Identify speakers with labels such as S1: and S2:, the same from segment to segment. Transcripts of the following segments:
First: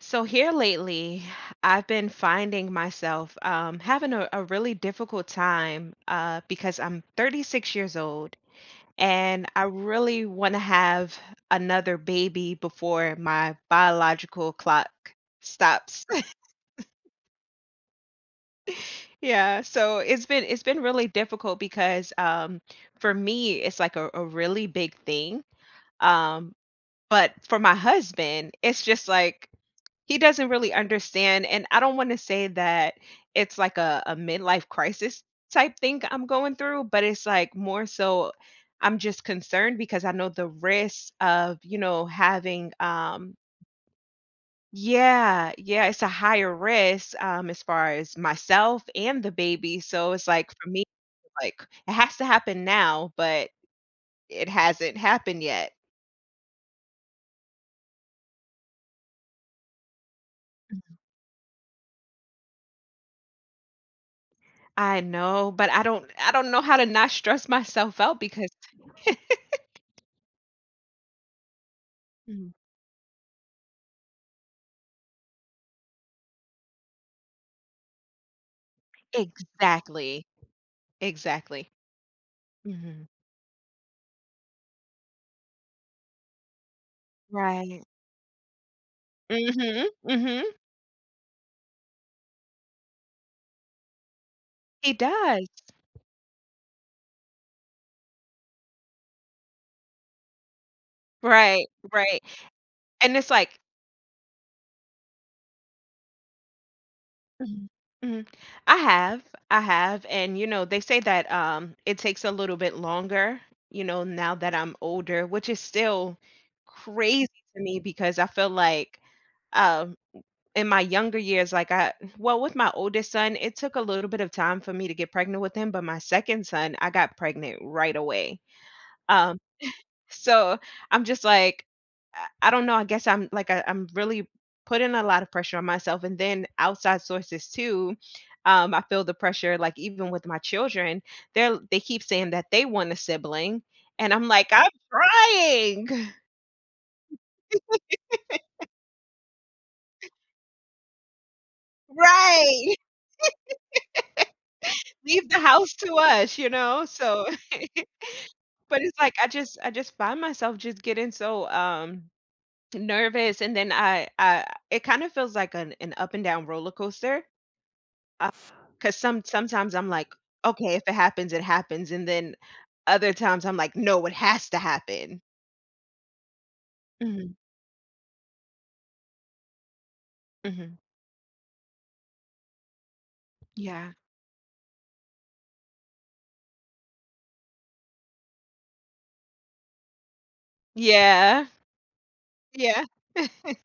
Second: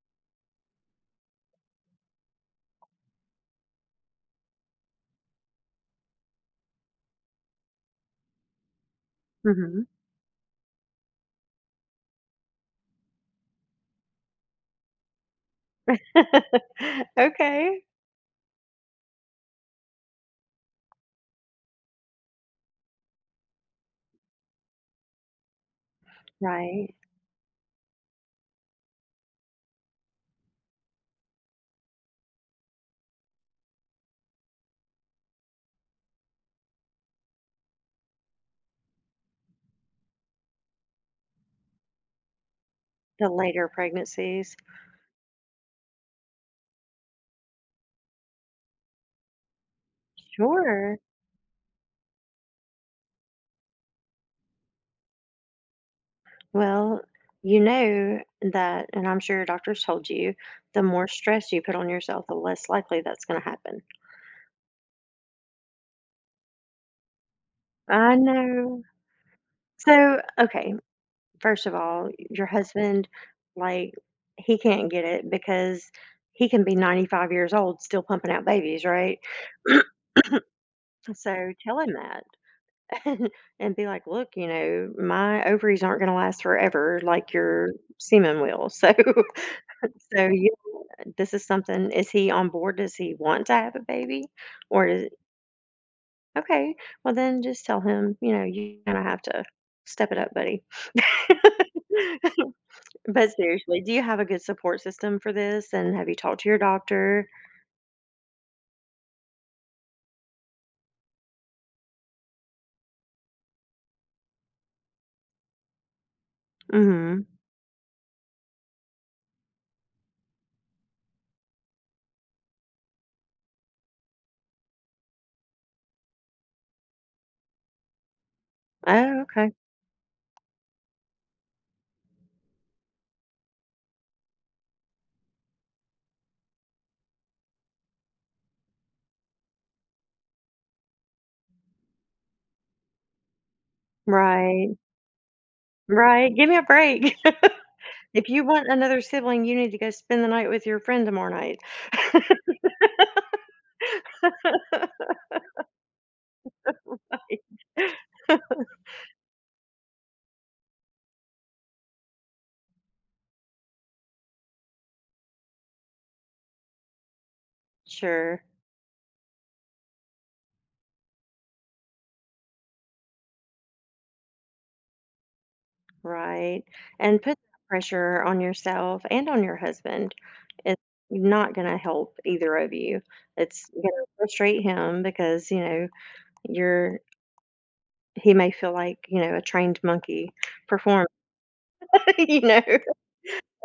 S1: So here lately, I've been finding myself having a really difficult time because I'm 36 years old and I
S2: Mhm.
S1: really want to have another baby before my biological clock stops.
S2: Okay.
S1: Yeah, so it's been really difficult because for me, it's like a really big thing. Um,
S2: Right.
S1: but for my husband, it's just like he doesn't really understand, and I don't wanna say that it's like a midlife crisis type thing I'm going through, but it's, like, more so I'm just concerned because I know the risks of, having,
S2: The
S1: um
S2: later pregnancies.
S1: Yeah, yeah, it's a higher risk, as far as myself and the baby, so it's, like, for me,
S2: Sure.
S1: like, it has to happen now, but it hasn't happened yet.
S2: Well, you know that, and I'm sure your doctor's told you, the more stress you put on yourself, the less likely that's gonna happen.
S1: I know, but I don't know how to not stress myself
S2: I
S1: out because.
S2: know. So, okay, first of all, your husband, like, he can't get it because he can be 95 years old still pumping out babies, right?
S1: Exactly,
S2: So
S1: exactly.
S2: tell him that.
S1: Mhm.
S2: And be like, "Look, you know, my ovaries aren't going to last forever like your
S1: Right.
S2: semen will." So,
S1: Mhm,
S2: So
S1: mhm.
S2: yeah, this is something. Is he on board? Does he want to have a baby, or
S1: He
S2: is it
S1: does.
S2: okay? Well, then just tell him, you know, you kind of have to step it up, buddy.
S1: Right, right, and it's
S2: But
S1: like
S2: seriously, do you have a good support system for this? And have you talked to your doctor?
S1: Mhm, mhm. I have, I have, and, they say that, it takes a little bit longer, now that I'm older, which is still
S2: Mm-hmm.
S1: crazy to me because I feel like, um, in my younger years, like, I well, with my oldest son, it took a little bit of time for me to get pregnant with him, but my 2nd son, I got pregnant right away.
S2: Oh,
S1: Um
S2: okay.
S1: So, I'm just like, I don't know, I guess I'm like I'm really putting a lot of pressure on myself and then outside sources too. I feel the pressure like even with my children, they keep saying that they want a sibling and I'm like, "I'm
S2: Right,
S1: trying."
S2: right. Give me a break. If you want another sibling, you need to go spend the night with your friend tomorrow night.
S1: Right. Leave the house to us, you know? So, but it's like I just find myself just getting so nervous and then I it kind of feels like an up and down roller coaster.
S2: Sure,
S1: 'Cause sometimes I'm like, "Okay, if it happens, it happens," and then other times I'm like, "No, it has to happen."
S2: right, and
S1: Mhm,
S2: put that pressure on yourself and on your husband.
S1: mhm,
S2: It's not gonna help either of you. It's
S1: yeah.
S2: gonna frustrate him because, you know, you're he may feel like, you know, a trained monkey perform.
S1: Yeah,
S2: You know,
S1: yeah.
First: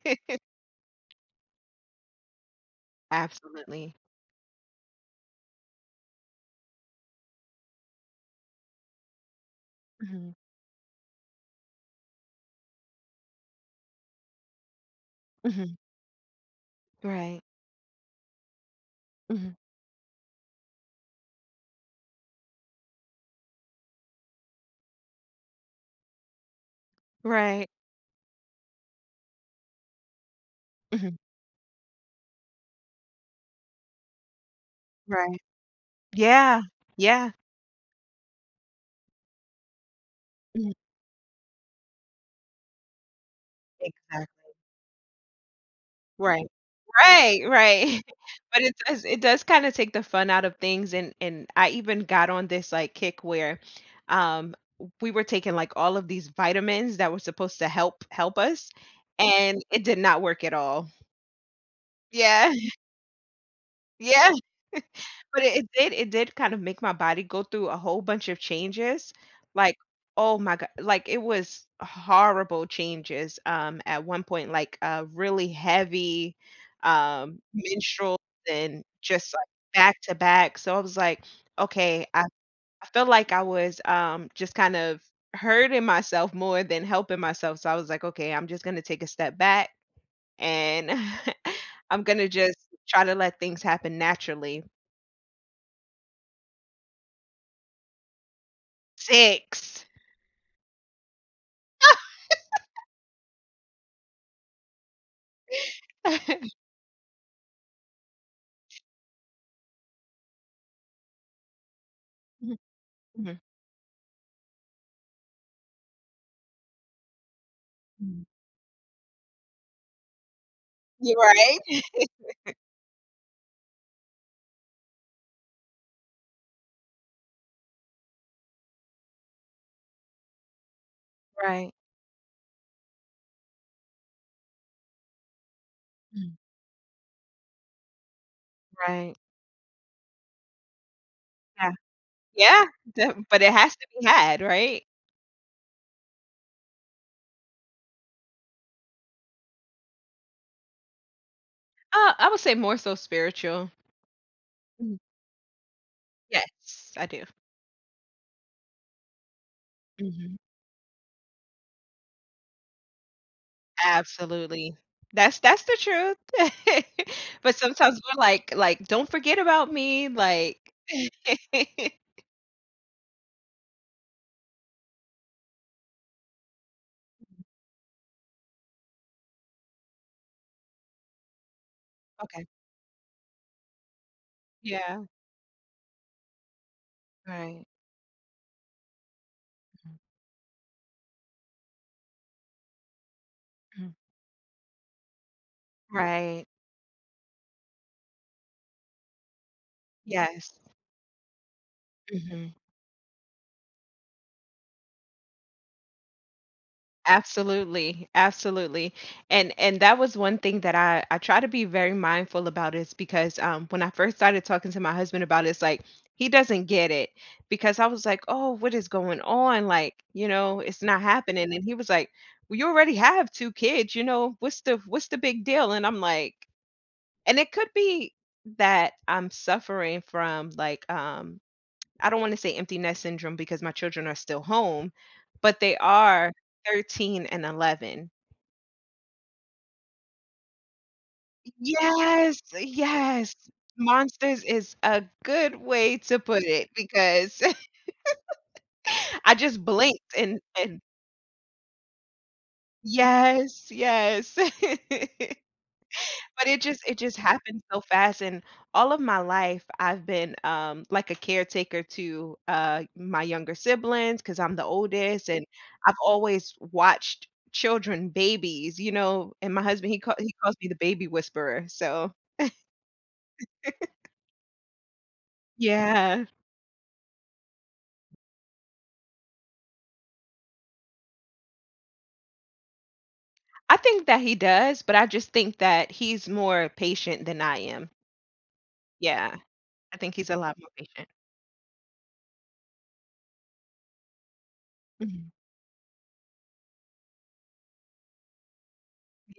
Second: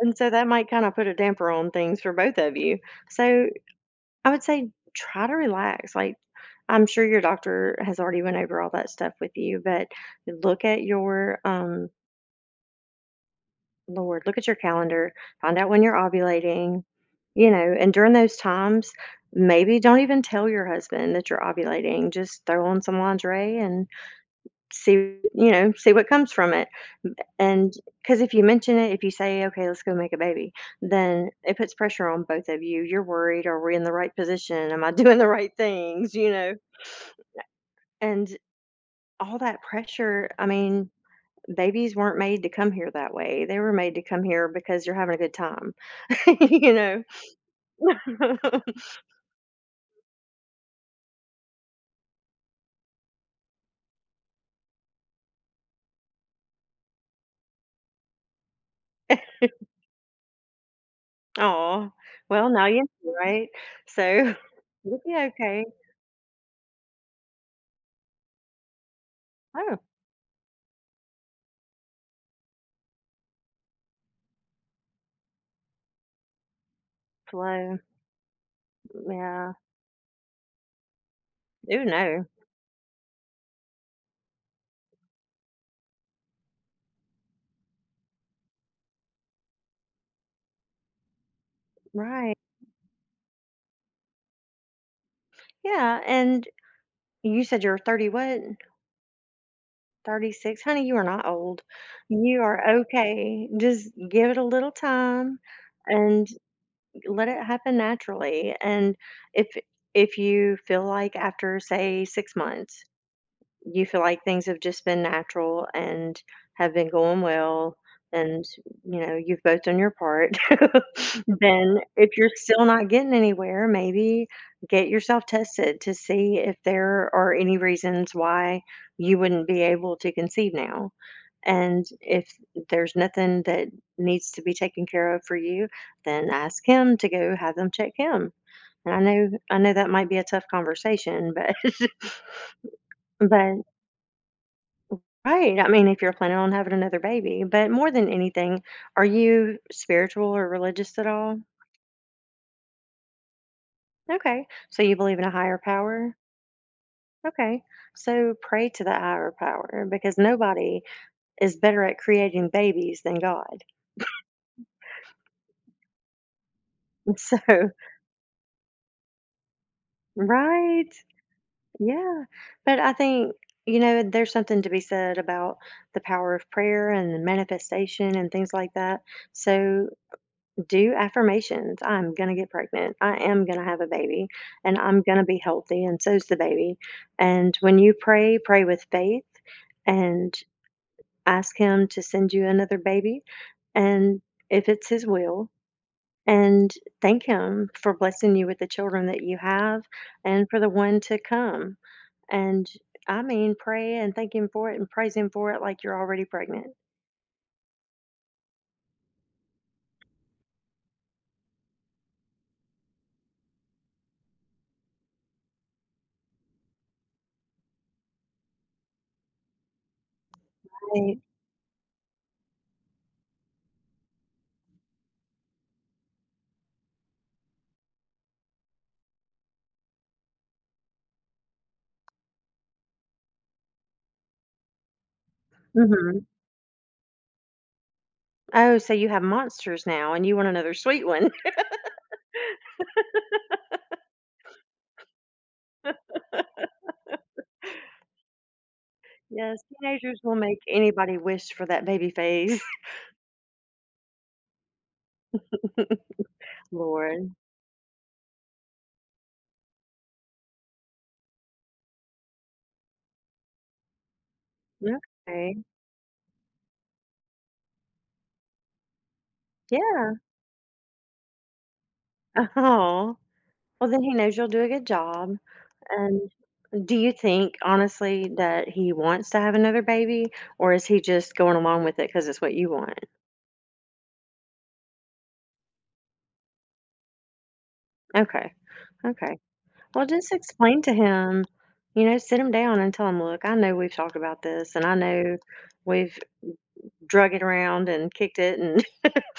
S2: and so that might kinda put a damper on things for both of you. So,
S1: Absolutely.
S2: I would say try to relax, like, I'm sure your doctor has already went over all that stuff with you, but
S1: Mhm,
S2: look at your, um Lord, look at your calendar, find out
S1: mhm,
S2: when you're ovulating,
S1: right.
S2: you know, and during those times,
S1: Mhm,
S2: maybe don't even tell your husband that you're ovulating. Just throw on some lingerie and see, you know, see what comes from it.
S1: right.
S2: And because if you mention it, if you say, okay, let's go make a baby,
S1: Mhm,
S2: then it puts pressure on both of you. You're worried, are we in the right position? Am I doing the
S1: right.
S2: right things, you know?
S1: Yeah, yeah.
S2: And all that pressure, I
S1: Mhm,
S2: mean, babies weren't made to come here that way. They were made to come
S1: exactly,
S2: here because you're having a good time,
S1: right.
S2: you know?
S1: Right, right. But it does it does kinda take the fun out of things, and I even got on this, like, kick where, um, we were taking, like, all of these vitamins that were supposed to help us, and it did not work at all.
S2: Oh, well,
S1: Yeah.
S2: now you do, right?
S1: Yeah.
S2: So, you'll be
S1: But it
S2: okay.
S1: it did it did kind of make my body go through a whole bunch of changes, like,
S2: Oh,
S1: oh my god like, it was horrible changes, at one point, like, really heavy,
S2: flow,
S1: menstrual and just, like,
S2: yeah.
S1: back to back, so I was like,
S2: Ooh,
S1: "Okay," I
S2: no.
S1: I felt like I was, just kind of hurting myself more than helping myself, so I was like, "Okay, I'm just gonna take a step back, and I'm gonna
S2: Right.
S1: just try to let things happen naturally."
S2: Yeah, and you said you're 30 what?
S1: 6.
S2: 36? Honey, you are not old. You are okay. Just give it a little time and
S1: Mhm,
S2: let it happen naturally, and if if you feel like after, say, 6 months
S1: mhm,
S2: you feel like things have just been natural and have been going well
S1: mhm.
S2: and you know you've both done your part.
S1: You're right.
S2: Then if you're still not getting anywhere, maybe get yourself tested to see if there are any reasons why you wouldn't be able to conceive now,
S1: Right,
S2: and if there's nothing that needs to be taken care of for you, then
S1: mm,
S2: ask him to go have them check him, and i
S1: right,
S2: know i know that might be a tough conversation, but
S1: yeah. Yeah, def but it
S2: but
S1: has to be had, right?
S2: Right. I mean, if you're planning on having another baby, but more than anything, are you spiritual or religious at all?
S1: I would say more so spiritual.
S2: Okay. So
S1: Mhm.
S2: you believe in a higher power?
S1: Yes, I do.
S2: Okay. So pray to the higher power because
S1: Mhm.
S2: nobody is better at creating babies than God.
S1: Absolutely. That's the truth.
S2: So,
S1: But sometimes we're like "Don't forget about me," like.
S2: right. Yeah. But I think, you know, there's something to be said about the power of prayer and the manifestation and things like that. So do affirmations. I'm gonna
S1: Okay.
S2: get pregnant. I am gonna have a baby, and I'm
S1: Yeah.
S2: gonna be healthy, and so's the baby. And
S1: Right,
S2: when you pray, pray with faith
S1: mhm,
S2: and ask Him to send you another baby,
S1: mhm.
S2: and if it's His will,
S1: Right.
S2: and thank Him for blessing you with the children that you have and
S1: Yes.
S2: for the one to come.
S1: Mhm.
S2: And I mean, pray and thank Him for it and praise Him for it like you're already pregnant.
S1: Absolutely, absolutely. And that was one thing that I try to be very mindful about is because when I first started talking to my husband about it, it's like he doesn't get it because I was like, "Oh, what is going on? Like, you know, it's not
S2: Right.
S1: happening." And he was like, "Well, you already have two kids, you know. What's the big deal?" And I'm like, and it could be that I'm suffering from like I don't want to say empty nest syndrome because my children are still home, but they
S2: Mhm.
S1: are 13 and 11.
S2: Oh, so you have monsters now and you want another sweet one.
S1: Yes, yes. Monsters is a good way to put it because I
S2: Yes,
S1: just blinked
S2: teenagers will
S1: and
S2: make
S1: and
S2: anybody wish for that baby phase.
S1: yes, yes. But it just it just
S2: Lord.
S1: happened so fast, and all of my life I've been, like a caretaker to, my younger siblings because 'cause I'm the oldest, and
S2: Okay.
S1: I've always watched children, babies, and my husband, he call
S2: Yeah.
S1: he calls me the baby whisperer, so
S2: Oh. Well, then he knows you'll do a good job.
S1: Yeah.
S2: And do you think, honestly, that he wants to have another baby, or is he just going along with it because it's what you want?
S1: I think that he does, but I just think that he's more patient than I am.
S2: Okay.
S1: Yeah,
S2: Okay.
S1: I
S2: Well,
S1: think he's
S2: just
S1: a lot more
S2: explain to
S1: patient.
S2: him, you know, sit him down and tell him, look, I know we've talked about this, and I
S1: Mhm.
S2: know we've drug it around and kicked it and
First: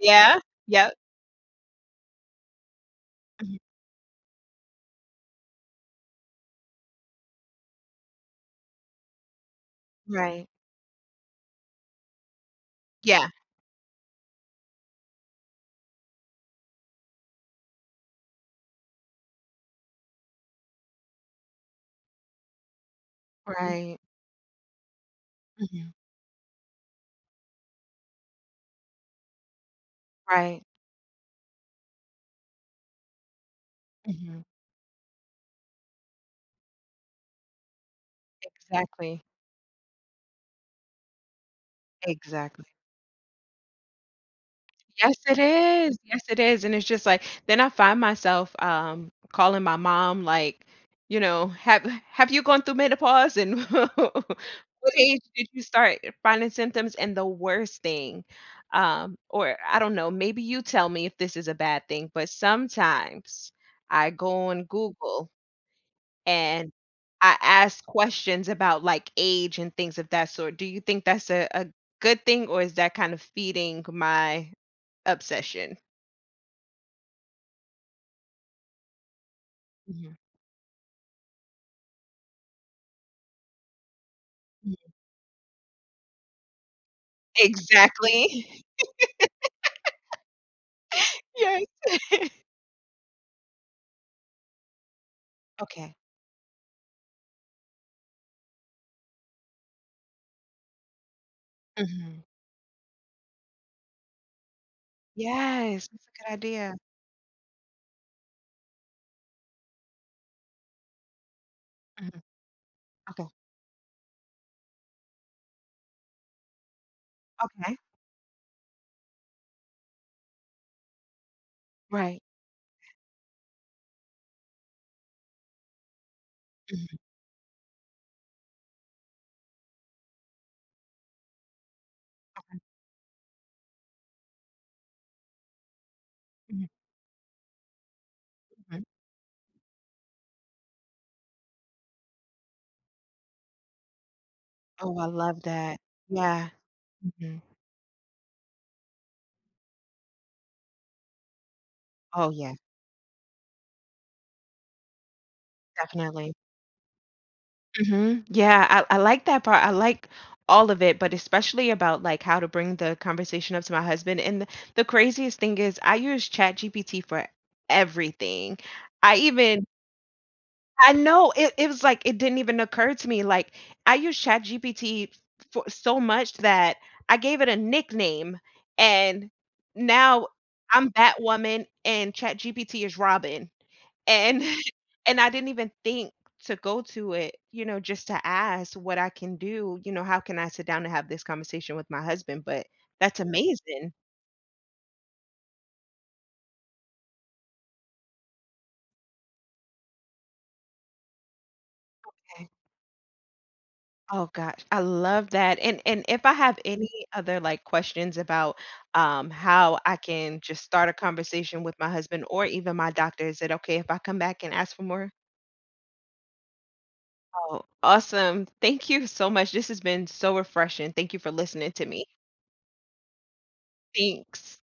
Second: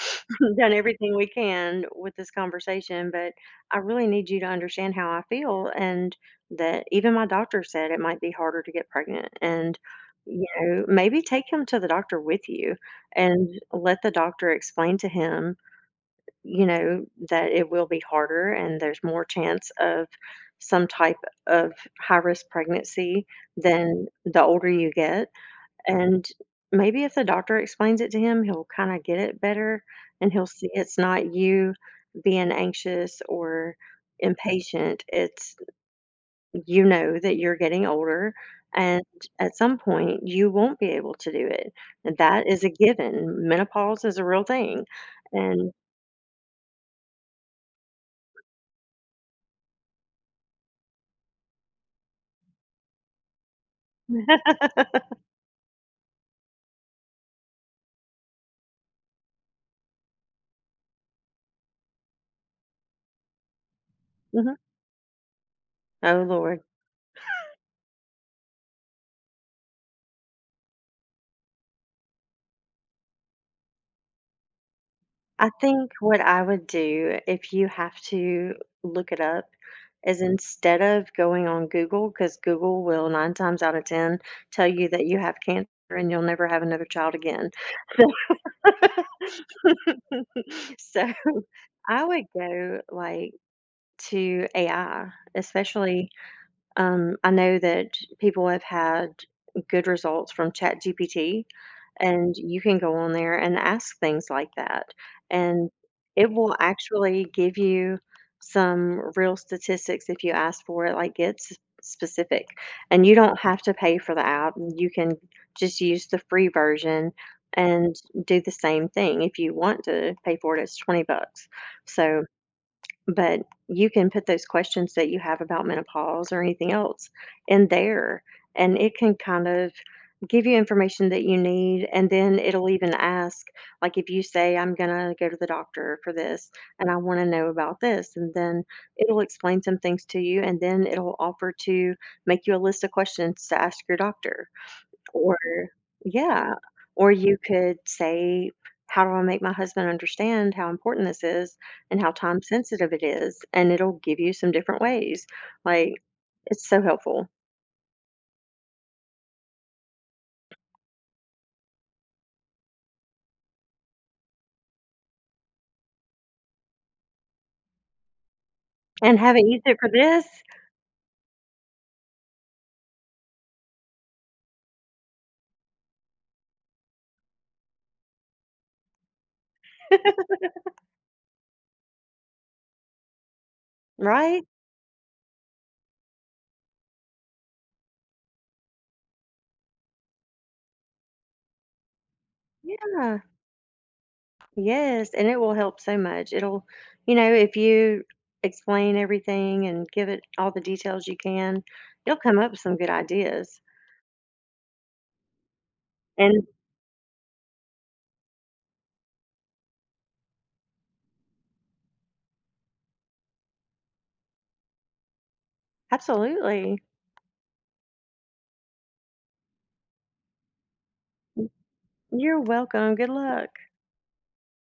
S1: Yeah,
S2: done
S1: yep.
S2: everything we can with this conversation, but
S1: Mhm.
S2: I really need you to understand how I feel and that even my doctor said it might be harder to get pregnant, and you
S1: Right.
S2: know, maybe take him to the doctor with you
S1: Yeah,
S2: and let the doctor explain to him, you know, that it will be harder and there's more chance of some type of high risk pregnancy
S1: right.
S2: than the older you get,
S1: Mhm.
S2: and maybe if the doctor explains it to him, he'll kind of get it better and he'll
S1: Right.
S2: see it's not you being anxious or
S1: Mhm.
S2: impatient. It's you know that you're getting older and
S1: Exactly,
S2: at some point you won't be able to do it. And that
S1: exactly.
S2: is a given. Menopause is a real thing. And
S1: Yes, it is, and it's just like then I find myself, calling my mom, like, you know, "Have have you gone through menopause, and what age did you start finding symptoms?" And the worst thing, or I don't know, maybe you tell me if this is a bad thing, but sometimes I go
S2: mhm.
S1: on Google
S2: Oh, Lord.
S1: and I ask questions about, like, age and things of that sort. Do you think that's a good thing, or is that kind of feeding my
S2: I
S1: obsession?
S2: think what I would do if you have to look it up
S1: Mhm.
S2: is instead of going on Google, because Google will nine times out of 10 tell
S1: Mm.
S2: you that you have cancer and you'll never have another child again.
S1: Exactly.
S2: So
S1: Yes.
S2: I would go like to AI,
S1: Okay.
S2: especially I know that people have had good results from Chat GPT.
S1: Mhm.
S2: And you can go on there and ask things like that. And
S1: Yes, that's a
S2: it
S1: good
S2: will
S1: idea.
S2: actually give you some real statistics if you ask for it, like get
S1: Mhm.
S2: specific. And you
S1: Okay.
S2: don't have to pay for the app. You can just use the free version
S1: Okay.
S2: and do the same thing. If you want to pay for it, it's 20 bucks.
S1: Right.
S2: So, but you can put those questions that you have about menopause or anything
S1: Mhm,
S2: else in there. And it can kind of give you information that you need and then it'll even ask, like, if you say, I'm going to go to the doctor for this
S1: mhm,
S2: and I want to know about this, and then
S1: mhm.
S2: it'll explain some things to you and then it'll offer to make you a list of questions to ask your doctor.
S1: Oh, I
S2: Or
S1: love that. Yeah.
S2: yeah, or you
S1: Mhm.
S2: could say, how do I make my husband understand how important this is and how
S1: Oh,
S2: time
S1: yeah.
S2: sensitive it is, and it'll give you some different ways, like
S1: Definitely.
S2: it's so helpful.
S1: Mhm. Yeah, I like that part. I like all of it, but especially about, like, how to bring the conversation up to my husband, and the craziest thing is I use ChatGPT for everything. I
S2: And haven't
S1: even
S2: used it for this.
S1: I know it was like it didn't even occur to me, like, I use ChatGPT for so much that I gave it a nickname, and now I'm Batwoman and ChatGPT is Robin. And
S2: Right.
S1: and I didn't even think to go to it, just to ask what I can do, how can I sit down and have this conversation with my husband, but that's
S2: Yeah.
S1: amazing.
S2: Yes, and it will help so much. It'll, you know, if you explain everything and give it all the details you can, you'll come
S1: Okay.
S2: up with some good ideas.
S1: Oh gosh, I love that. And if I
S2: And
S1: have any other like questions about how I can just start a conversation with my husband or even my doctor, is it okay if I come back and ask for more?
S2: absolutely.
S1: Oh, awesome. Thank you so much. This has been so refreshing. Thank you for listening to me.
S2: You're welcome. Good luck.
S1: Thanks.